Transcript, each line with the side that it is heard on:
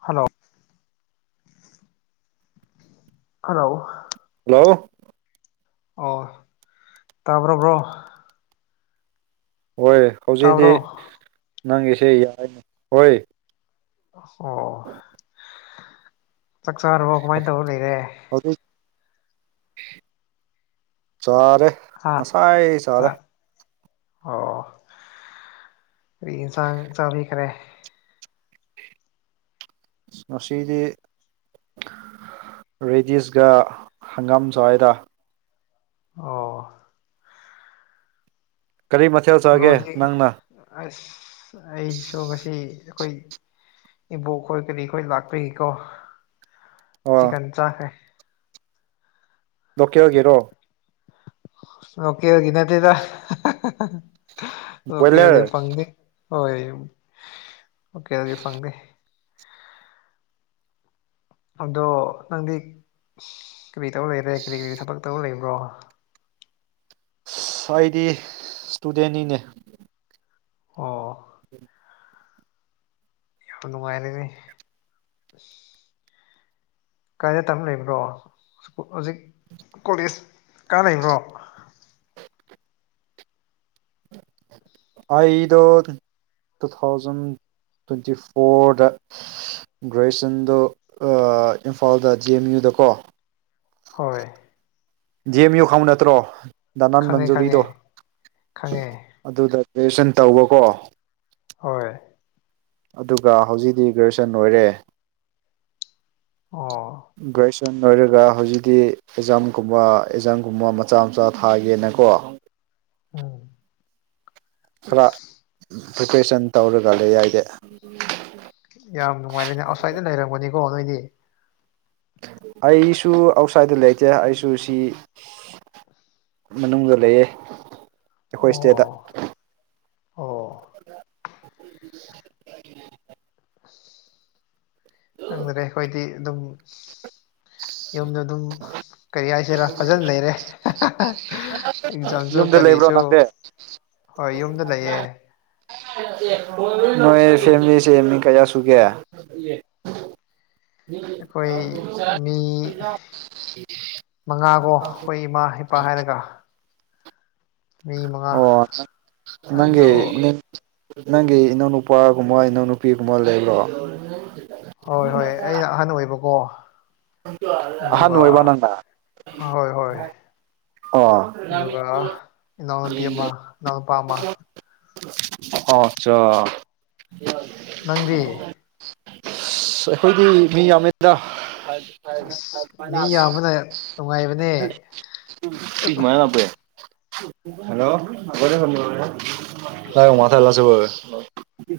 left: hello hello
right: hello
left: ꯑꯣ ꯇꯥꯕ꯭ꯔꯣꯕ꯭ꯔꯣ
right: ꯍꯣꯏ ꯍꯧꯖꯤꯛꯤ
left: ꯇꯥꯕ꯭ꯔꯣ
right: ꯅꯪꯒꯤꯁꯦ ꯌꯥꯔꯤꯅꯤ ꯍꯣꯏ
left: ꯑꯣ ꯆꯥꯛ ꯆꯥꯔꯣ ꯀꯃꯥꯏꯅ ꯇꯧꯔ ꯂꯩꯔꯦ
right: ꯑꯗꯨ ꯆꯔ
left: ꯍꯥꯥ ꯆ ꯑꯣ ꯀ ꯏꯟꯁꯥꯡ ꯆꯥꯕꯤꯈꯔꯦ
right: ꯃꯁꯤꯍꯤꯗ ꯔꯦꯗꯤꯁꯒ ꯍꯪꯒꯥꯝ ꯁ꯭ꯋꯥꯏꯗ
left: ꯑꯣ
right: ꯀꯔꯤ ꯃꯊ
left: ꯔꯣꯗꯤ ꯑꯁ ꯑꯩꯁꯨ ꯉꯁꯤ ꯑꯩꯈꯣꯏ ꯏꯕꯣꯛ ꯈꯣꯏ ꯀꯔꯤ ꯑꯩꯈꯣꯏ ꯂꯥꯛꯄꯤꯒꯤꯀꯣ
right: ꯑꯣ
left: ꯆꯤꯀꯟ ꯆꯦ
right: ꯂꯣꯀꯦ ꯑꯣꯏꯒꯦꯔꯣ
left: ꯂꯀꯦꯟꯒꯤ ꯅꯦꯠꯇꯗ
right: ꯕꯣꯏꯂꯔ
left: ꯂꯀꯦꯟꯒꯤ ꯐꯪꯗꯤ ꯍꯣꯏ ꯂꯣꯀꯦꯟ ꯒꯤ ꯐꯪꯗꯦ ꯑꯗꯣ ꯅꯪꯗꯤ ꯀꯔꯤꯔꯤ ꯇꯧ ꯂꯩꯔꯦ ꯀꯔꯤ ꯀꯔꯤ ꯊꯕꯛ ꯇꯧ ꯂꯩꯕ꯭ꯔꯣ
right: ꯑꯁ ꯑꯩꯗꯤ ꯏꯁꯇꯨꯗꯦꯟꯅꯤꯅꯦ
left: ꯑꯣ
right: ꯎꯝ
left: ꯅꯨꯡꯉꯥꯏꯔꯦꯍꯦ ꯀꯥꯏꯗ ꯇꯝꯕ ꯂꯩꯕ꯭ꯔꯣ ꯍꯧꯖꯤꯛ ꯀꯣꯂꯦꯖ ꯀꯥꯟ ꯂꯩꯕ꯭ꯔꯣ
right: ꯑꯩꯗꯣ ꯇꯨ ꯊꯥꯎꯖꯟ ꯇ꯭ꯋꯦꯟꯇꯤ ꯐꯣꯔꯗ ꯒ꯭ꯔꯦꯖꯨꯋꯌꯦꯁꯟꯗꯣ ꯏꯝꯐꯥꯜꯗ ꯖꯤ ꯑꯦꯝ ꯌꯨꯗ ꯀꯣ
left: ꯍꯣꯏ
right: ꯖꯤ ꯑꯦꯝ ꯌꯨ ꯈꯪ ꯅꯠꯇ꯭ꯔꯣ ꯅꯅꯥꯟ
left: ꯈꯪꯉꯦ ꯈꯪꯉꯦ
right: ꯃꯟꯖꯨꯔꯤꯗꯣ
left: ꯈꯪꯉꯦ
right: ꯑꯗꯨꯗ ꯒ꯭ꯔꯦꯖꯌꯦꯁꯟ ꯇꯧꯕꯀꯣ
left: ꯍꯣꯏ
right: ꯑꯗꯨꯒ ꯍꯧꯖꯤꯛꯇꯤ ꯒ꯭ꯔꯦꯖꯨꯁꯟ ꯑꯣꯏꯔꯦ
left: ꯑꯣ
right: ꯒ꯭ꯔꯦꯖꯨꯌꯦꯁꯟ ꯂꯣꯏꯔꯒ ꯍꯧꯖꯤꯛꯇꯤ ꯑꯦꯛꯖꯥꯝꯒꯨꯝꯕ ꯑꯦꯛꯖꯥꯝꯒꯨꯝꯕ ꯃꯆꯥ ꯃꯆꯥ ꯊꯥꯒꯦꯅꯀꯣ
left: ꯎꯝ
right: ꯈꯔ
left: ꯑꯁ
right: ꯄ꯭ꯔꯤꯄꯦꯔꯦꯁꯟ ꯇꯧꯔꯒ ꯂꯩꯌꯦ ꯑꯩꯗꯤ
left: ꯌꯥꯝ ꯅꯨꯡꯉꯥꯏꯔꯦꯅꯦ ꯑꯁ꯭ꯋꯥꯏꯗ ꯂꯩꯔꯝꯒꯅꯤꯀꯣ ꯅꯣꯏꯗꯤ
right: ꯑꯩꯁꯨ ꯑꯥꯎꯠꯁꯥꯏꯠꯇ ꯂꯩꯇꯦ ꯑꯩꯁꯨ ꯁꯤ ꯃꯅꯨꯡꯗ ꯂꯩꯌꯦ ꯑꯩꯈꯣꯏ ꯏꯁꯇꯦꯠꯇ
left: ꯑꯣ ꯑꯣ
right: [inaudible]
left: ꯈꯪꯗꯔꯦ ꯑꯩꯈꯣꯏꯗꯤ ꯑꯗꯨꯝ ꯌꯨꯝꯗ ꯑꯗꯨꯝ ꯀꯩ ꯍꯥꯏꯁꯤꯔꯥ ꯐꯖꯅ ꯂꯩꯔꯦ ꯑꯦꯛꯖꯥꯝꯁꯨ
right: ꯌꯨꯝꯗ ꯂꯩꯕ꯭ꯔꯣ
left: ꯀꯔꯤꯁꯨ
right: ꯅꯪꯗꯤ
left: ꯍꯣꯏ ꯌꯨꯝꯗ ꯂꯩꯌꯦ
right: ꯅꯣꯏ
left: ꯑꯗꯨꯝ
right: ꯐꯦꯃꯤꯂꯤꯁꯦ ꯃꯤ ꯀꯌꯥ ꯁꯨꯒꯦ
left: ꯑꯩꯈꯣꯏ ꯃꯤ ꯃꯉꯥꯒꯣ ꯑꯩꯈꯣꯏ ꯏꯃꯥ ꯄꯥ ꯍꯥꯏꯔꯒ ꯃꯤ ꯃꯉꯥ
right: ꯑꯣ ꯅꯪꯒꯤ
left: ꯑꯗꯣ
right: ꯅꯪꯒꯤ ꯏꯅꯧ ꯅꯨꯨꯄꯥꯒꯨꯝꯕ ꯏꯅꯧ ꯅꯨꯨꯄꯤꯒꯨꯝꯕ ꯂꯩꯕꯔꯣ
left: ꯍꯣꯏ ꯍꯣꯏ ꯑꯩꯅ ꯑꯍꯟ ꯑꯣꯏꯕꯀꯣ
right: ꯑꯍꯟ
left: ꯑꯗꯨꯒ
right: ꯑꯣꯏꯕ ꯅꯪꯅ
left: ꯍꯣꯏ ꯍꯣꯏ
right: ꯑꯣ
left: ꯑꯗꯨꯒ ꯏꯅꯥꯎꯅꯨꯄꯤ ꯑꯃ ꯏꯅꯥꯎꯅꯨꯄꯥ ꯑꯃ
right: ꯑꯆꯥ
left: ꯅꯪꯗꯤ
right: ꯑꯁ ꯑꯩꯈꯣꯏꯗꯤ ꯃꯤ ꯌꯥꯝꯃꯤꯗ
left: ꯑꯁ ꯃꯤ ꯌꯥꯝꯕꯅ ꯅꯨꯡꯉꯥꯏꯕꯅꯦ
right: ꯁꯨꯃꯅꯄꯦ ꯍꯜꯂꯣ ꯀꯔ ꯐꯦ [inaudible] ꯍ ꯃꯊꯥꯏꯂꯥꯁꯕ [inaudible]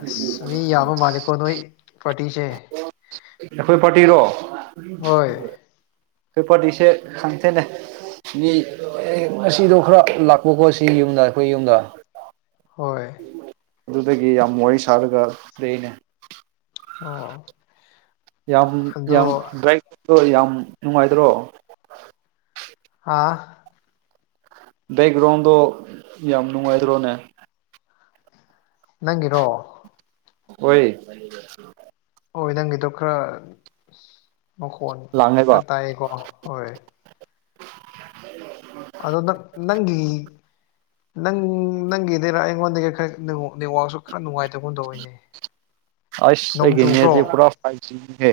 left: ꯑꯁ ꯃꯤ ꯌꯥꯕ ꯃꯥꯂꯤꯀꯣ ꯅꯣꯏ ꯕꯥꯔꯇꯤꯁꯦ
right: ꯑꯩꯈꯣꯏ ꯄꯥꯔꯇꯤꯔꯣ
left: ꯍꯣꯏ
right: ꯑꯩꯈꯣꯏ ꯄꯥꯔꯇꯤꯁꯦ ꯈꯪꯇꯦꯅꯦ ꯉꯁꯤꯗꯣ ꯈꯔ ꯂꯥꯛꯄꯀꯣ ꯁꯤ ꯌꯨꯝꯗ ꯑꯩꯈꯣꯏ ꯌꯨꯝꯗ
left: ꯍꯣꯏ
right: ꯑꯗꯨꯗꯒꯤ ꯌꯥꯝ ꯋꯥꯔꯤ ꯁꯥꯔꯒ ꯂꯩꯅꯦ
left: ꯑꯣ
right: ꯌꯥꯝ
left: ꯑꯗꯣ
right: ꯌꯥꯝ ꯗ꯭ꯔꯥꯏꯣ ꯌꯥꯝ ꯅꯨꯡꯉꯥꯏꯗ꯭ꯔꯣ
left: ꯍꯥꯥ
right: ꯕꯦꯛꯒ꯭ꯔꯥꯎꯟꯗꯣ ꯌꯥꯝ ꯅꯨꯡꯉꯥꯏꯗ꯭ꯔꯣꯅꯦ
left: ꯅꯪꯒꯤꯔꯣ
right: ꯑꯣꯏꯣꯏ [unintelligible]
left: ꯍꯣꯏ ꯅꯪꯒꯤꯗꯣ ꯈꯔ ꯃꯈꯣꯟ
right: ꯂꯥꯡꯉꯦꯕ
left: ꯈꯔ ꯇꯥꯏꯌꯦꯀꯣ ꯍꯣꯏ ꯑꯗꯣ ꯅ ꯅꯪꯒꯤ ꯅꯪ ꯅꯪꯒꯤꯗꯔ ꯑꯩꯉꯣꯟꯗꯒꯤ ꯈꯅꯤꯉꯥꯛꯁꯨ ꯈꯔ ꯅꯨꯡꯉꯥꯏꯇꯕꯣꯟ ꯇꯧꯏꯅꯦ
right: ꯑꯁ
left: ꯅꯣꯡ
right: ꯑꯩꯒꯤ
left: ꯆꯨꯕ꯭ꯔꯣ
right: ꯅꯦꯠꯇꯤ ꯄꯨꯔꯥ ꯐꯥꯏꯚ ꯖꯤꯅꯤꯍꯦ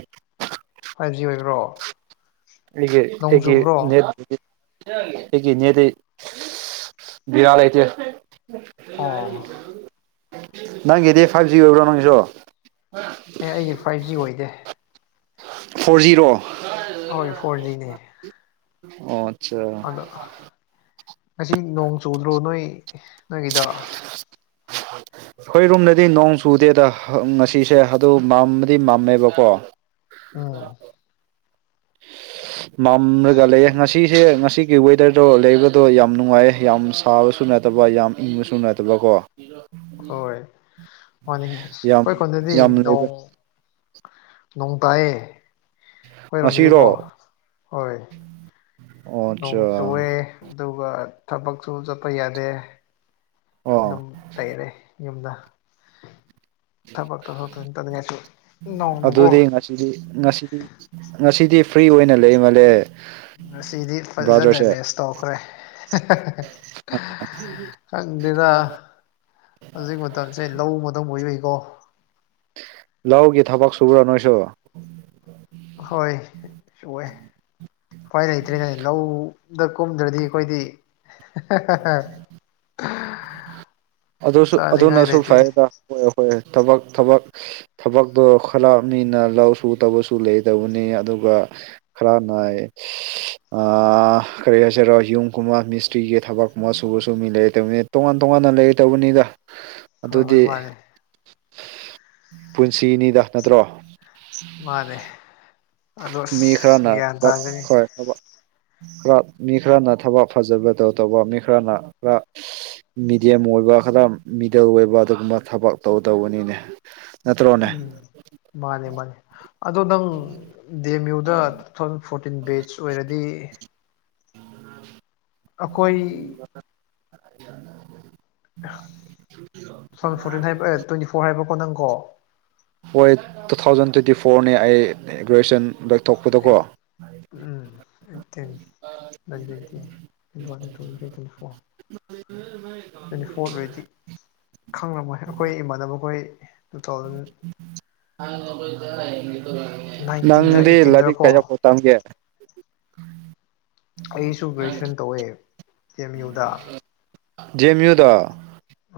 left: ꯐꯥꯏꯚ ꯖꯤ ꯑꯣꯏꯕ꯭ꯔꯣ
right: ꯑꯩꯒ
left: ꯅꯣꯡ
right: ꯇꯒꯤ
left: ꯆꯨꯕ꯭ꯔꯣ
right: [inaudible] ꯅꯦ ꯑꯩꯒꯤ ꯅꯦꯠꯇꯤ ꯕꯦꯔ ꯂꯩꯇꯦ
left: ꯑꯣ
right: ꯅꯪꯒꯤꯗꯤ ꯐꯥꯏꯚ ꯖꯤ ꯑꯣꯏꯕ꯭ꯔꯣ ꯅꯪꯁꯨ
left: ꯑꯦ ꯑꯩꯒꯤ ꯐꯥꯏꯚ ꯖꯤ ꯑꯣꯏꯗꯦ
right: ꯐꯣꯔ ꯖꯤꯔꯣ
left: ꯑꯩꯈꯣꯏ ꯐꯣꯔ ꯖꯤꯅꯦ
right: ꯑꯣ ꯑꯠꯆꯥ
left: ꯑꯗꯣ ꯉꯁꯤ ꯅꯣꯡ ꯆꯨꯗ꯭ꯔꯣ ꯅꯣꯏ ꯅꯣꯏꯒꯤꯗꯣ
right: ꯍ ꯍ [inaudible] ꯑꯩꯈꯣꯏ ꯔꯨꯝꯗꯗꯤ ꯅꯣꯡ ꯆꯨꯗꯦꯗ ꯉꯁꯤꯁꯦ ꯑꯗꯨ ꯃꯝꯕꯗꯤ ꯃꯝꯃꯦꯕꯀꯣ
left: ꯑꯥ
right: ꯃꯝ꯭ꯔꯒꯂꯦ ꯍ ꯁꯤꯁꯦ ꯉꯁꯤꯒꯤ ꯋꯦꯗꯔꯗꯣ ꯂꯩꯕꯗꯣ ꯌꯥꯝ ꯅꯨꯡꯉꯥꯏ ꯌꯥꯝ ꯁꯥꯕꯁꯨ ꯅꯠꯇꯕ ꯌꯥꯝ ꯏꯪꯕꯁꯨ ꯅꯠꯇꯕꯀꯣ ꯔ
left: ꯍꯣꯏ ꯃꯥꯅꯤ ꯑꯁ
right: ꯌꯥꯝ
left: ꯑꯩꯈꯣꯏ ꯀꯣꯟꯗꯗꯤ
right: ꯌꯥꯝ ꯂꯩꯕ
left: ꯅꯣꯡ ꯅꯣꯡ ꯇꯥꯏꯌꯦꯦ ꯍꯣꯏ
right: ꯉꯁꯤꯔꯣ
left: ꯔꯣꯟꯗꯤꯗꯤꯀꯣ ꯍꯣꯏ
right: ꯑꯣ
left: ꯅꯣꯡ
right: ꯑꯠꯆꯥ
left: ꯆꯨꯑꯦ ꯑꯗꯨꯒ ꯊꯕꯛꯁꯨ ꯆꯠꯄ ꯌꯥꯗꯦ
right: ꯑꯣ
left: ꯑꯗꯨꯝ ꯂꯩꯔꯦ ꯌꯨꯝꯗ ꯊꯕꯛ ꯇꯧꯊꯣꯛ ꯇꯧꯁꯤꯟ ꯇꯧꯅꯤꯡꯉꯩꯁꯨ ꯅꯧꯅꯀꯣ
right: ꯍꯥꯏꯗꯤ ꯉꯁꯤꯗꯤ ꯉꯁꯤꯗꯤ ꯐ꯭ꯔꯤ ꯑꯣꯏꯅ ꯂꯩꯃꯜꯂꯦ
left: ꯉꯁꯤꯗꯤ ꯐꯖꯅ
right: ꯕ꯭ꯔꯥꯗꯔꯁꯦ
left: ꯔꯦꯁ ꯇꯧꯈ꯭ꯔꯦ ꯈꯪꯗꯦꯅ ꯍꯧꯖꯤꯛ ꯃꯇꯝꯁꯦ ꯂꯧ ꯃꯗꯧꯕ ꯌꯨꯏꯀꯣ
right: ꯂꯧꯒꯤ ꯊꯕꯛ ꯁꯨꯕ꯭ꯔꯥ ꯅꯣꯏꯁꯨ
left: ꯍꯣꯏꯁꯨ ꯑꯣꯏ ꯍꯣꯏ ꯂꯩꯇ꯭ꯦ ꯂꯩ ꯂꯧꯗ ꯀꯨꯝꯗ꯭ꯔꯗꯤ ꯑꯩꯈꯣꯏꯗꯤ ꯎ
right: ꯑꯗꯨꯁꯨ ꯑꯗꯨꯅꯁꯨ ꯐꯩꯦꯗ ꯍ ꯍꯣꯏ ꯊꯕꯛ ꯊꯕꯛ ꯊꯕꯛꯇꯣ ꯈꯔ ꯃꯤꯅ ꯂꯧꯁꯨ ꯇꯧꯕꯁꯨ ꯂꯩꯇꯕꯅꯤ ꯑꯗꯨꯒ ꯈꯔ ꯅꯏ ꯀꯔꯤ ꯍꯥꯏꯁꯤꯔꯣ ꯌꯨꯝꯒꯨꯝꯕ ꯃꯤꯁꯇ꯭ꯔꯤꯒꯤ ꯊꯕꯛꯀꯨꯝꯕ ꯁꯨꯕ ꯁꯨ ꯃꯤ ꯂꯩ ꯇꯕꯅꯤ ꯇꯣꯉꯥꯟ ꯇꯣꯉꯥꯟꯅ ꯂꯩꯒ ꯇꯧꯕꯅꯤꯗ
left: ꯍꯣꯏ
right: ꯑꯗꯨꯗꯤ
left: ꯍꯣꯏ ꯃꯥꯅꯦ
right: ꯄꯨꯟꯁꯤꯅꯤꯗ ꯅꯠꯇ꯭ꯔꯣ
left: ꯃꯥꯅꯦ ꯑꯗꯣ
right: ꯃꯤ
left: ꯑꯁ
right: ꯈꯔꯅ
left: ꯒ꯭ꯌꯥꯟ
right: ꯍꯣꯏ
left: ꯇꯥꯒꯅꯤ
right: ꯊ ꯈꯔ ꯃꯤ ꯈꯔꯅ ꯊꯕꯛ ꯐꯖꯕꯗ ꯇꯧꯕ ꯃꯤ ꯈꯔꯅ ꯈꯔ ꯃꯤꯗꯤꯌꯝ ꯑꯣꯏꯕ ꯈꯔ ꯃꯤꯗꯜ ꯑꯣꯏꯕ ꯑꯗꯨꯒꯨꯝꯕ ꯊꯕꯛ ꯇꯧꯗꯧꯕꯅꯤꯅꯦ ꯅꯠꯇ꯭ꯔꯣꯅꯦ
left: ꯎꯝ ꯃꯥꯅꯤ ꯃꯥꯅꯤ ꯑꯗꯣ ꯅꯪ ꯗ ꯑꯦꯝ ꯌꯨꯗ ꯐꯣꯔꯇꯤꯟ ꯕꯦꯁ ꯑꯣꯏꯔꯗꯤ
right: ꯎꯝ
left: ꯑꯩꯈꯣꯏ
right: [unintelligible]
left: ꯁꯟ ꯐꯣꯔꯇꯤꯟ ꯍꯥꯏꯕ ꯇ꯭ꯋꯦꯟꯇꯤ ꯐꯣꯔ ꯍꯥꯏꯕꯀꯣ ꯅꯪꯀꯣ
right: ꯍꯣꯏ ꯇꯨ ꯊꯥꯎꯖꯟ ꯇ꯭ꯋꯦꯟꯇꯤ ꯐꯣꯔꯅꯦ ꯑꯩ ꯒ꯭ꯔꯦꯖꯨꯋꯦꯁꯟ ꯂꯧꯊꯣꯛꯄꯗꯀꯣ
left: ꯑꯩꯠ ꯎꯝ ꯑꯩꯠꯇꯤꯟ ꯅꯥꯏꯟꯇꯦꯟꯇꯤꯟ ꯇ꯭ꯋꯥꯎꯇ twenty three twenty four twenty four ꯑꯣꯏꯗꯤ ꯈꯪꯔꯝꯃꯣꯏ ꯑꯩꯈꯣꯏ ꯏꯃꯥꯟꯅꯕꯈꯣꯏ ꯇꯨ ꯊꯥꯎꯖꯟ ꯅꯥꯏꯟꯇꯤꯟꯗ
right: ꯅꯪꯗꯤ ꯏꯂꯗꯤ
left: ꯑꯩꯠꯇꯤꯟꯗꯔꯀꯣ
right: ꯀꯖ ꯇꯝꯒꯦ
left: ꯑꯩꯁꯨ ꯒ꯭ꯔꯦꯖꯨꯋꯦꯁꯟ ꯇꯧꯋꯦ ꯀꯤ ꯑꯦꯝ ꯌꯨꯗ
right: ꯗꯦꯝ ꯌꯨꯗ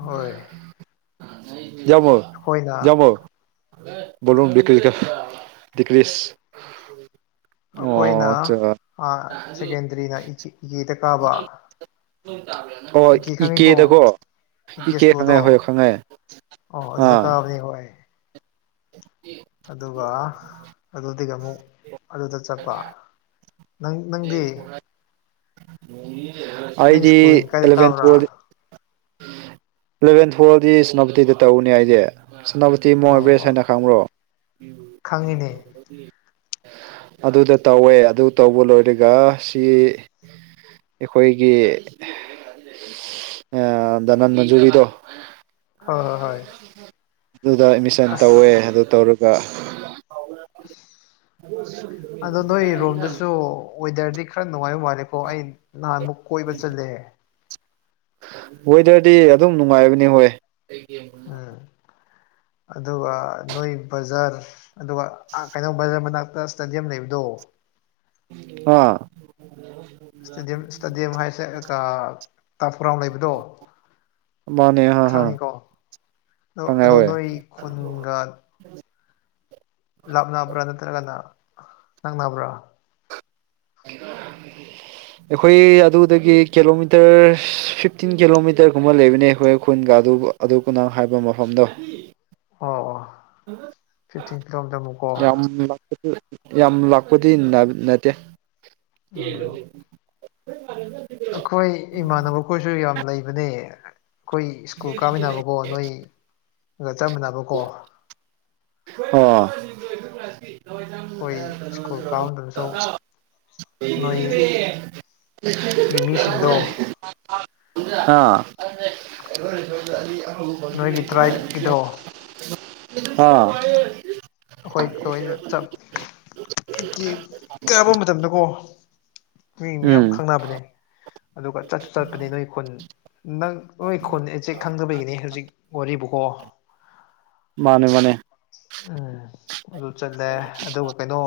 left: ꯍꯣꯏ
right: ꯌꯥꯃꯣ
left: ꯑꯩꯈꯣꯏꯅ
right: ꯌꯥꯃꯣꯨꯝ ꯀ꯭ꯤꯁ ꯀ ꯀꯔꯤꯁ
left: ꯑꯩꯈꯣꯏꯅ ꯁꯦꯀꯦꯟꯗꯔꯤꯅ ꯏꯀꯦꯗ ꯀꯥꯕ
right: ꯑꯣ
left: ꯏꯀꯦ ꯈꯪꯉꯤꯀꯣ
right: ꯏꯀꯦꯗꯀꯣ ꯏ
left: ꯏꯀꯦ
right: ꯀꯦ ꯈꯪꯉꯦ
left: ꯁ꯭ꯀꯨꯜꯗꯣ
right: ꯍꯣꯏꯣ ꯈꯪꯉꯦ
left: ꯑꯣ ꯑꯗꯨꯗ
right: ꯑꯥ
left: ꯀꯥꯕꯅꯤ ꯍꯣꯏ ꯑꯗꯨꯒ ꯑꯗꯨꯗꯒꯤ ꯑꯃꯨꯛ ꯑꯗꯨꯗ ꯆꯠꯄ ꯅꯪ ꯅꯪꯗꯤ ꯅꯪ
right: ꯑꯩꯗꯤ
left: ꯁ꯭ꯀꯨꯜꯂꯤꯡ ꯀꯥꯏꯗ
right: ꯑꯦꯂꯚꯦꯟ
left: ꯀꯥꯕ꯭ꯔꯥ
right: ꯇꯨꯋꯦꯜ ꯏꯂꯚꯦꯟ ꯊꯨꯌꯦꯜꯗꯤ ꯁꯦꯅꯥꯄꯇꯤꯗ ꯇꯧꯅꯦ ꯍꯥꯏꯁꯦ ꯁꯦꯅꯥꯄꯇꯤ
left: ꯑꯣ
right: ꯃꯣꯔꯕꯦꯁ
left: ꯑꯣ
right: ꯍꯥꯏꯅ ꯈꯪꯕ꯭ꯔꯣ
left: ꯈꯪꯉꯤꯅꯦ
right: ꯑꯗꯨꯗ ꯇꯧꯋꯦ ꯑꯗꯨ ꯇꯧꯕ ꯂꯣꯏꯔꯒ ꯁꯤ ꯑꯩꯈꯣꯏꯒꯤ ꯅꯟ ꯃꯟꯖꯨꯔꯤꯗꯣ
left: ꯍꯣꯏ ꯍꯣꯏ ꯍꯣꯏ
right: ꯑꯗꯨꯗ ꯑꯦꯠꯃꯤꯁꯟ ꯇꯧꯋꯦ
left: ꯑꯁ
right: ꯑꯗꯨ ꯇꯧꯔꯒ
left: ꯑꯗꯣ ꯅꯣꯏꯔꯣꯝꯗꯁꯨ ꯁꯣ ꯋꯦꯗꯔꯗꯤ ꯈꯔ ꯅꯨꯡꯉꯥꯏꯕ ꯃꯥꯜꯂꯦꯀꯣ ꯑꯩ ꯅꯍꯥꯟꯃꯨꯛ ꯀꯣꯏꯕ ꯆꯠꯂꯦ
right: ꯋꯦꯗꯔꯗꯤ ꯑꯗꯨꯝ ꯅꯨꯡꯉꯥꯏꯕꯅꯤ ꯍꯣꯏ
left: ꯎꯝ ꯑꯗꯨꯒ ꯅꯣꯏ ꯕꯖꯥꯔ ꯑꯗꯨꯒ ꯀꯩꯅꯣ ꯕ ꯃꯅꯥꯛꯇ ꯏꯁ꯭ꯇꯦꯗꯤꯌꯝ ꯂꯩꯕꯗꯣ
right: ꯑꯥ
left: ꯏꯁꯇꯦꯗꯤꯌꯝ ꯏꯁꯇꯦꯗꯤꯌꯝ ꯍꯥꯏꯁꯦ ꯇꯥꯐꯨꯔꯥꯝ ꯂꯩꯕꯗꯣ
right: ꯃꯥꯅꯦ ꯍꯥ ꯍꯥ
left: ꯈꯪꯉꯤꯀꯣ ꯑꯗꯣ
right: ꯈꯪꯉꯦ
left: ꯑꯗꯣ
right: ꯍꯣꯏ
left: ꯅꯣꯏ ꯈꯨꯟꯒ ꯂꯥꯞꯅꯕ꯭ꯔꯥ ꯅꯠꯇ꯭ꯔꯒꯅ ꯅꯪꯅꯕ꯭ꯔꯥ
right: [inaudible]
left: [inaudible]
right: ꯑꯩꯈꯣꯏ ꯑꯗꯨꯗꯒꯤ ꯀꯤꯂꯣꯃꯤꯇꯔ ꯐꯤꯐꯇꯤꯟ ꯀꯤꯂꯣꯃꯤꯇꯔꯒꯨꯝꯕ ꯂꯩꯕꯅꯦ ꯑꯩꯈꯣꯏ ꯈꯨꯟꯒ ꯑꯗꯨ ꯑꯗꯨꯀ ꯅꯪ ꯍꯥꯏꯕ ꯃꯐꯝꯗꯣ
left: ꯑꯣ ꯑꯣ ꯐꯤꯐꯇꯤꯟ ꯀꯤꯂꯣꯃꯤꯇꯔꯃꯨꯛꯀꯣ
right: ꯌꯥꯝꯄ ꯌꯥꯝ ꯂꯥꯛꯄꯗꯤ ꯅꯠꯇꯦ
left: ꯑ ꯑꯩꯈꯣꯏ ꯏꯃꯥꯟꯅꯕꯈꯣꯏꯁꯨ ꯌꯥꯝ ꯂꯩꯕꯅꯦ ꯑꯩꯈꯣꯏ ꯁ꯭ꯀꯨꯜ ꯀꯥꯃꯤꯟꯅꯕꯀꯣ ꯅꯣꯏꯒ ꯆꯃꯤꯟꯅꯕꯀꯣ
right: ꯑꯣ
left: ꯍꯣꯏ ꯁ꯭ꯀꯨꯜ ꯀꯥꯎꯟꯗꯨꯅꯁꯨꯣ ꯃꯤꯁꯤꯡꯗꯣ
right: [unintelligible] ꯑꯥ
left: ꯅꯣꯏꯒꯤ ꯇ꯭ꯔꯥꯏꯠꯀꯤꯗꯣ
right: ꯑ
left: ꯑꯩꯈꯣꯏ ꯀꯅ ꯀꯌꯥꯕ ꯃꯇꯝꯗ ꯀꯣ ꯃꯤ ꯌꯥꯝ
right: ꯎꯝ
left: ꯈꯪꯅꯕꯅꯦ ꯑꯗꯨꯒ ꯆꯠꯁꯨ ꯆꯠꯄꯅꯤ ꯅꯣꯏ ꯈꯨꯟ ꯅꯪ ꯍꯣꯏ ꯈꯨꯆꯦꯛ ꯈꯪꯗꯕꯒꯤꯅꯤ ꯍꯧꯖꯤꯛ ꯋꯥꯔꯤꯕꯀꯣ
right: ꯃꯥꯅꯦ ꯃꯥꯅꯦ
left: ꯎꯝ ꯑꯗꯨ ꯆꯠꯂꯦ ꯑꯗꯨꯒ ꯀꯩꯅꯣ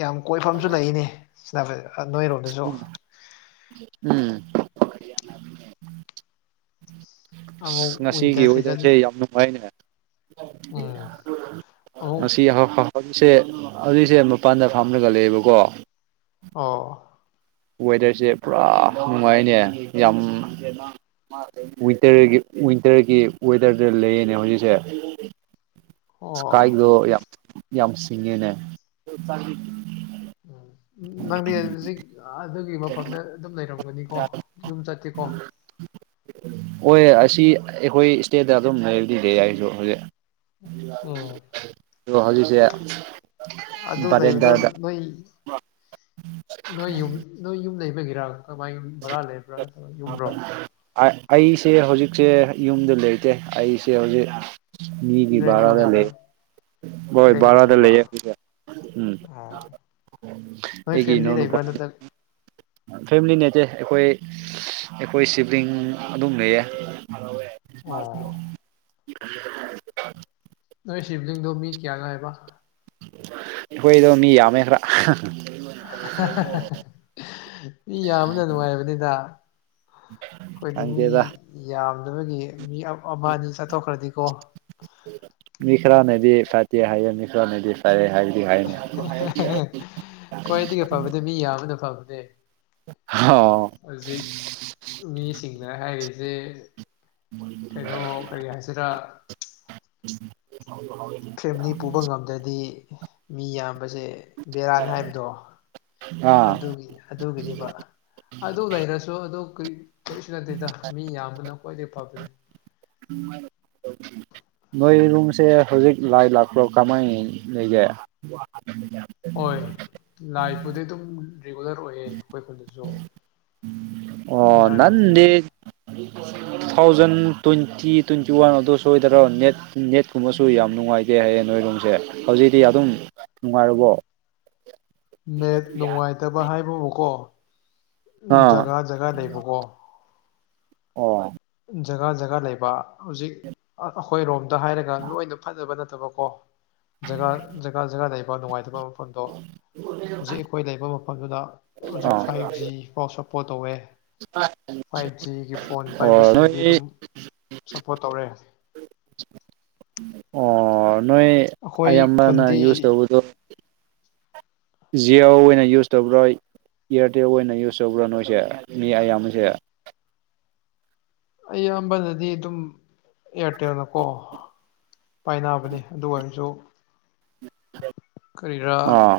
left: ꯌꯥꯝ ꯀꯣꯏꯐꯝꯁꯨ ꯂꯩꯅꯤ [unintelligible]
right: ꯎꯝ ꯎꯝ
left: ꯑꯃꯨꯛ
right: ꯑꯁ ꯉꯁꯤꯒꯤ
left: ꯋꯤꯟꯇꯔ ꯁꯤꯖꯟ
right: ꯋꯦꯗꯔꯁꯦ ꯌꯥꯝ ꯅꯨꯡꯉꯥꯏꯅꯦ
left: ꯎꯝ ꯑꯃꯨꯛ
right: ꯃꯁꯤꯁꯤ ꯑꯍꯣ ꯄꯠꯁꯦ ꯑꯗꯨꯏꯁꯦ ꯃꯄꯥꯟꯗ ꯐꯥꯝꯂꯒ ꯂꯩꯌꯦꯕꯀꯣ
left: ꯑꯣ
right: ꯋꯦꯗꯔꯁꯦ ꯄꯨꯔꯥ ꯅꯨꯡꯉꯥꯏꯅꯦ ꯌꯥꯝ ꯋꯤꯟꯇꯔꯒꯤ ꯋꯤꯟꯇꯔꯒꯤ ꯋꯦꯗꯔꯗ ꯂꯩꯌꯦꯅꯦ ꯍꯧꯖꯤꯛꯁꯦ
left: ꯑꯣ
right: ꯁꯀꯥꯏꯗꯣ ꯌꯥꯝ ꯌꯥꯝ ꯁꯤꯡꯉꯦꯅꯦ
left: ꯎꯝ ꯅꯪꯗꯤ ꯍꯧꯖꯤꯛ ꯑꯗꯨꯒꯤ ꯃꯐꯝꯗ ꯑꯗꯨꯝ ꯂꯩꯔꯝꯒꯅꯤꯀꯣ ꯌꯨꯝ ꯆꯠꯇꯦꯀꯣ
right: ꯍꯣꯏ ꯑꯁꯤ ꯑꯩꯈꯣꯏ ꯏꯁꯇꯦꯠꯇ ꯑꯗꯨꯝ ꯂꯩꯗꯤꯗꯦ ꯌꯥꯏꯁꯨ ꯍꯧꯖꯤꯛ
left: ꯎꯝ
right: ꯑꯣ ꯍꯧꯖꯤꯁꯦ
left: ꯑꯗꯨ ꯂꯩꯕꯗꯣ ꯅꯣꯏ ꯅꯣꯏ ꯌꯨꯝ ꯅꯣꯏ ꯌꯨꯝ ꯂꯩꯕꯒꯤꯔꯥ ꯀꯃꯥꯏꯨꯝ ꯕꯣꯔꯥ ꯂꯩꯕ꯭ꯔꯥ ꯅꯠꯇ ꯌꯨꯝꯕꯣ
right: ꯑꯩꯁꯦ ꯍꯧꯖꯤꯛꯁꯦ ꯌꯨꯝꯗ ꯂꯩꯇꯦ ꯑꯩꯁꯦ ꯍꯧꯖꯤꯛ ꯃꯤꯒꯤ
left: ꯔꯦꯟ ꯑꯣꯏꯅ
right: ꯔꯗ
left: ꯂꯩꯕ꯭ꯔꯥ
right: ꯂꯩ ꯍꯣꯏ
left: ꯔꯦꯟ ꯑꯣꯏꯅ
right: ꯔꯥꯗ
left: ꯂꯩꯕ
right: ꯂꯩ ꯎꯝ
left: ꯑꯣ ꯅꯣꯏ ꯐꯦꯃꯤꯂꯤ
right: ꯑꯦꯒꯤꯅꯧꯄ
left: ꯂꯩꯕ꯭ꯔꯥ ꯅꯠꯇ꯭ꯔꯒ
right: ꯐꯦꯃꯤꯂꯤ ꯅꯠꯇꯦ ꯑꯩꯈꯣꯏ ꯑꯩꯈꯣꯏ ꯁꯤꯕꯂꯤꯡ ꯑꯗꯨꯝ ꯂꯩꯌꯦ ꯀ꯭ꯔꯤꯃꯁ
left: ꯑꯣ
right: ꯗ
left: ꯅꯣꯏ ꯁꯤꯕꯂꯤꯡꯗꯣ ꯃꯤ ꯀꯌꯥ ꯉꯥꯏꯕ
right: ꯑꯩꯈꯣꯏꯗꯣ ꯃꯤ ꯌꯥꯝꯃꯦ ꯈꯔ [unintelligible]
left: ꯃꯤ ꯌꯥꯝꯕꯅ ꯅꯨꯡꯉꯥꯏꯕꯅꯤꯗ ꯑꯩꯈꯣꯏꯗꯤ ꯃꯤ
right: ꯈꯪꯗꯦꯗ
left: ꯌꯥꯝꯗꯕꯒꯤ ꯃꯤ ꯑꯃ ꯑꯅꯤ ꯆꯠꯊꯣꯛꯈ꯭ꯔꯗꯤꯀꯣ
right: ꯃꯤꯈ꯭ꯔꯥ ꯅꯗꯤ ꯐꯇ ꯍꯥꯏ ꯃꯤꯈ꯭ꯔꯥꯅꯦꯗꯤ ꯇꯦ ꯍꯥꯏ ꯍꯥꯏꯌꯥꯝ ꯍꯥꯏ ꯍꯥꯏ
left: ꯈ꯭ꯋꯥꯏꯗꯒꯤ ꯐꯕꯗꯤ ꯃꯤ ꯌꯥꯝꯕꯅ ꯐꯕꯅꯦ
right: ꯍ
left: ꯍꯧꯖꯤꯛ ꯃꯤꯁꯤꯡꯅ ꯍꯥꯏꯔꯤꯁꯦ ꯀꯩꯅꯣ ꯀꯔꯤ ꯍꯥꯏꯁꯤꯔꯥ ꯐꯦꯃꯤꯂꯤ ꯄꯨꯕ ꯉꯝꯗ꯭ꯔꯗꯤ ꯃꯤ ꯌꯥꯝꯕꯁꯦ ꯕꯦꯔꯥꯟ ꯍꯥꯏꯕꯗꯣ
right: ꯑꯥ
left: ꯑꯗꯨꯒꯤ ꯑꯗꯨꯒꯤꯅꯦꯕ ꯑꯗꯨ ꯂꯩꯔꯁꯨ ꯑꯗꯨ ꯀ ꯀꯔꯤꯁꯨ ꯅꯠꯇꯦꯗ ꯃꯤ ꯌꯥꯝꯕꯅ ꯈ꯭ꯋꯥꯏꯗꯒꯤ ꯐꯕꯗꯤ
right: ꯎꯝ ꯅꯣꯏ ꯔꯨꯝꯁꯦ ꯍꯧꯖꯤꯛ ꯂꯥꯏ ꯂꯥꯛꯄ꯭ꯔꯣ ꯀꯃꯥꯏ ꯂꯩꯒꯦ [unintelligible]
left: ꯍꯣꯏ ꯂꯥꯛꯄꯨꯗꯤꯩ ꯑꯗꯨꯝ ꯔꯤꯒꯨꯂꯔ ꯑꯣꯏꯌꯦ ꯑꯩꯈꯣꯏ ꯈꯨꯜꯗꯁꯨ
right: ꯑꯣ ꯅꯟꯦ two thousand twenty twenty one ꯑꯗꯨ ꯁꯣꯏꯗꯔꯣ ꯅꯦꯠ ꯅꯦꯠꯀꯨꯝꯕꯁꯨ ꯌꯥꯝ ꯅꯨꯡꯉꯥꯏꯇ ꯍꯦ ꯍꯥꯏꯌꯦ ꯅꯣꯏꯔꯣꯝꯁꯦ ꯍꯧꯖꯤꯛꯇꯤ ꯑꯗꯨꯝ ꯅꯨꯡꯉꯥꯏꯨꯔꯕꯣ
left: ꯅꯦꯠ ꯅꯨꯡꯉꯥꯏꯇꯕ ꯍꯥꯏꯕꯕꯨꯀꯣ
right: ꯑꯥ
left: ꯖꯒꯥ ꯖꯒꯥ ꯂꯩꯕꯀꯣ
right: ꯑꯣ
left: ꯖꯒꯥ ꯖꯒꯥ ꯂꯩꯕ ꯍꯧꯖꯤꯛ ꯑꯁ ꯑꯩꯈꯣꯏꯔꯣꯝꯗ ꯍꯥꯏꯔꯒ ꯂꯣꯏꯅ ꯐꯖꯕ ꯅꯠꯇꯕ ꯀꯣ ꯖꯒꯥ ꯖꯒꯥ ꯖꯒꯥ ꯂꯩꯕ ꯅꯨꯡꯉꯥꯏꯇꯕ ꯐꯣꯟꯗꯣ ꯍꯧꯖꯤꯛ ꯑꯩꯈꯣꯏ ꯂꯩꯕ ꯃꯐꯝꯗꯨꯗ ꯍꯧꯖꯤꯛ
right: ꯑꯥ
left: ꯐꯥꯏꯚ ꯖꯤ ꯄꯥꯎ ꯑꯄ ꯇꯧꯋꯦ ꯐꯥꯏꯚ ꯖꯤꯒꯤ ꯐꯣꯟ
right: ꯑꯣ
left: ꯄꯥꯏꯕꯁꯤꯡꯗꯤ
right: ꯅꯣꯏ
left: ꯑꯗꯨꯝ ꯁꯞꯄꯣꯔꯠ ꯇꯧꯔꯦ
right: ꯑꯣ ꯅꯣꯏ
left: ꯑꯩꯈꯣꯏ
right: ꯑꯌꯥꯝꯕꯅ
left: ꯈꯨꯟꯗꯤ
right: ꯌꯨꯁ ꯇꯧꯕꯗꯣ
left: [unintelligible]
right: ꯖꯤꯑꯣ ꯑꯣꯏꯅ ꯌꯨꯁ ꯇꯔ꯭ꯔꯣꯏ ꯏꯌꯥꯔꯇꯦꯜ ꯑꯣꯏꯅ ꯌꯨꯁ ꯇꯧꯕ꯭ꯔꯥ ꯅꯣꯏꯁꯦ ꯃꯤ ꯑꯌꯥꯝꯕꯁꯦ
left: ꯑꯌꯥꯝꯕꯅꯗꯤ ꯑꯗꯨꯝ ꯑꯦꯌꯥꯔꯇꯦꯜꯅꯀꯣ ꯄꯥꯏꯅꯕꯅꯤ ꯑꯗꯨ ꯑꯣꯏꯔꯁꯨ ꯀꯔꯤꯔꯥ
right: ꯑꯥ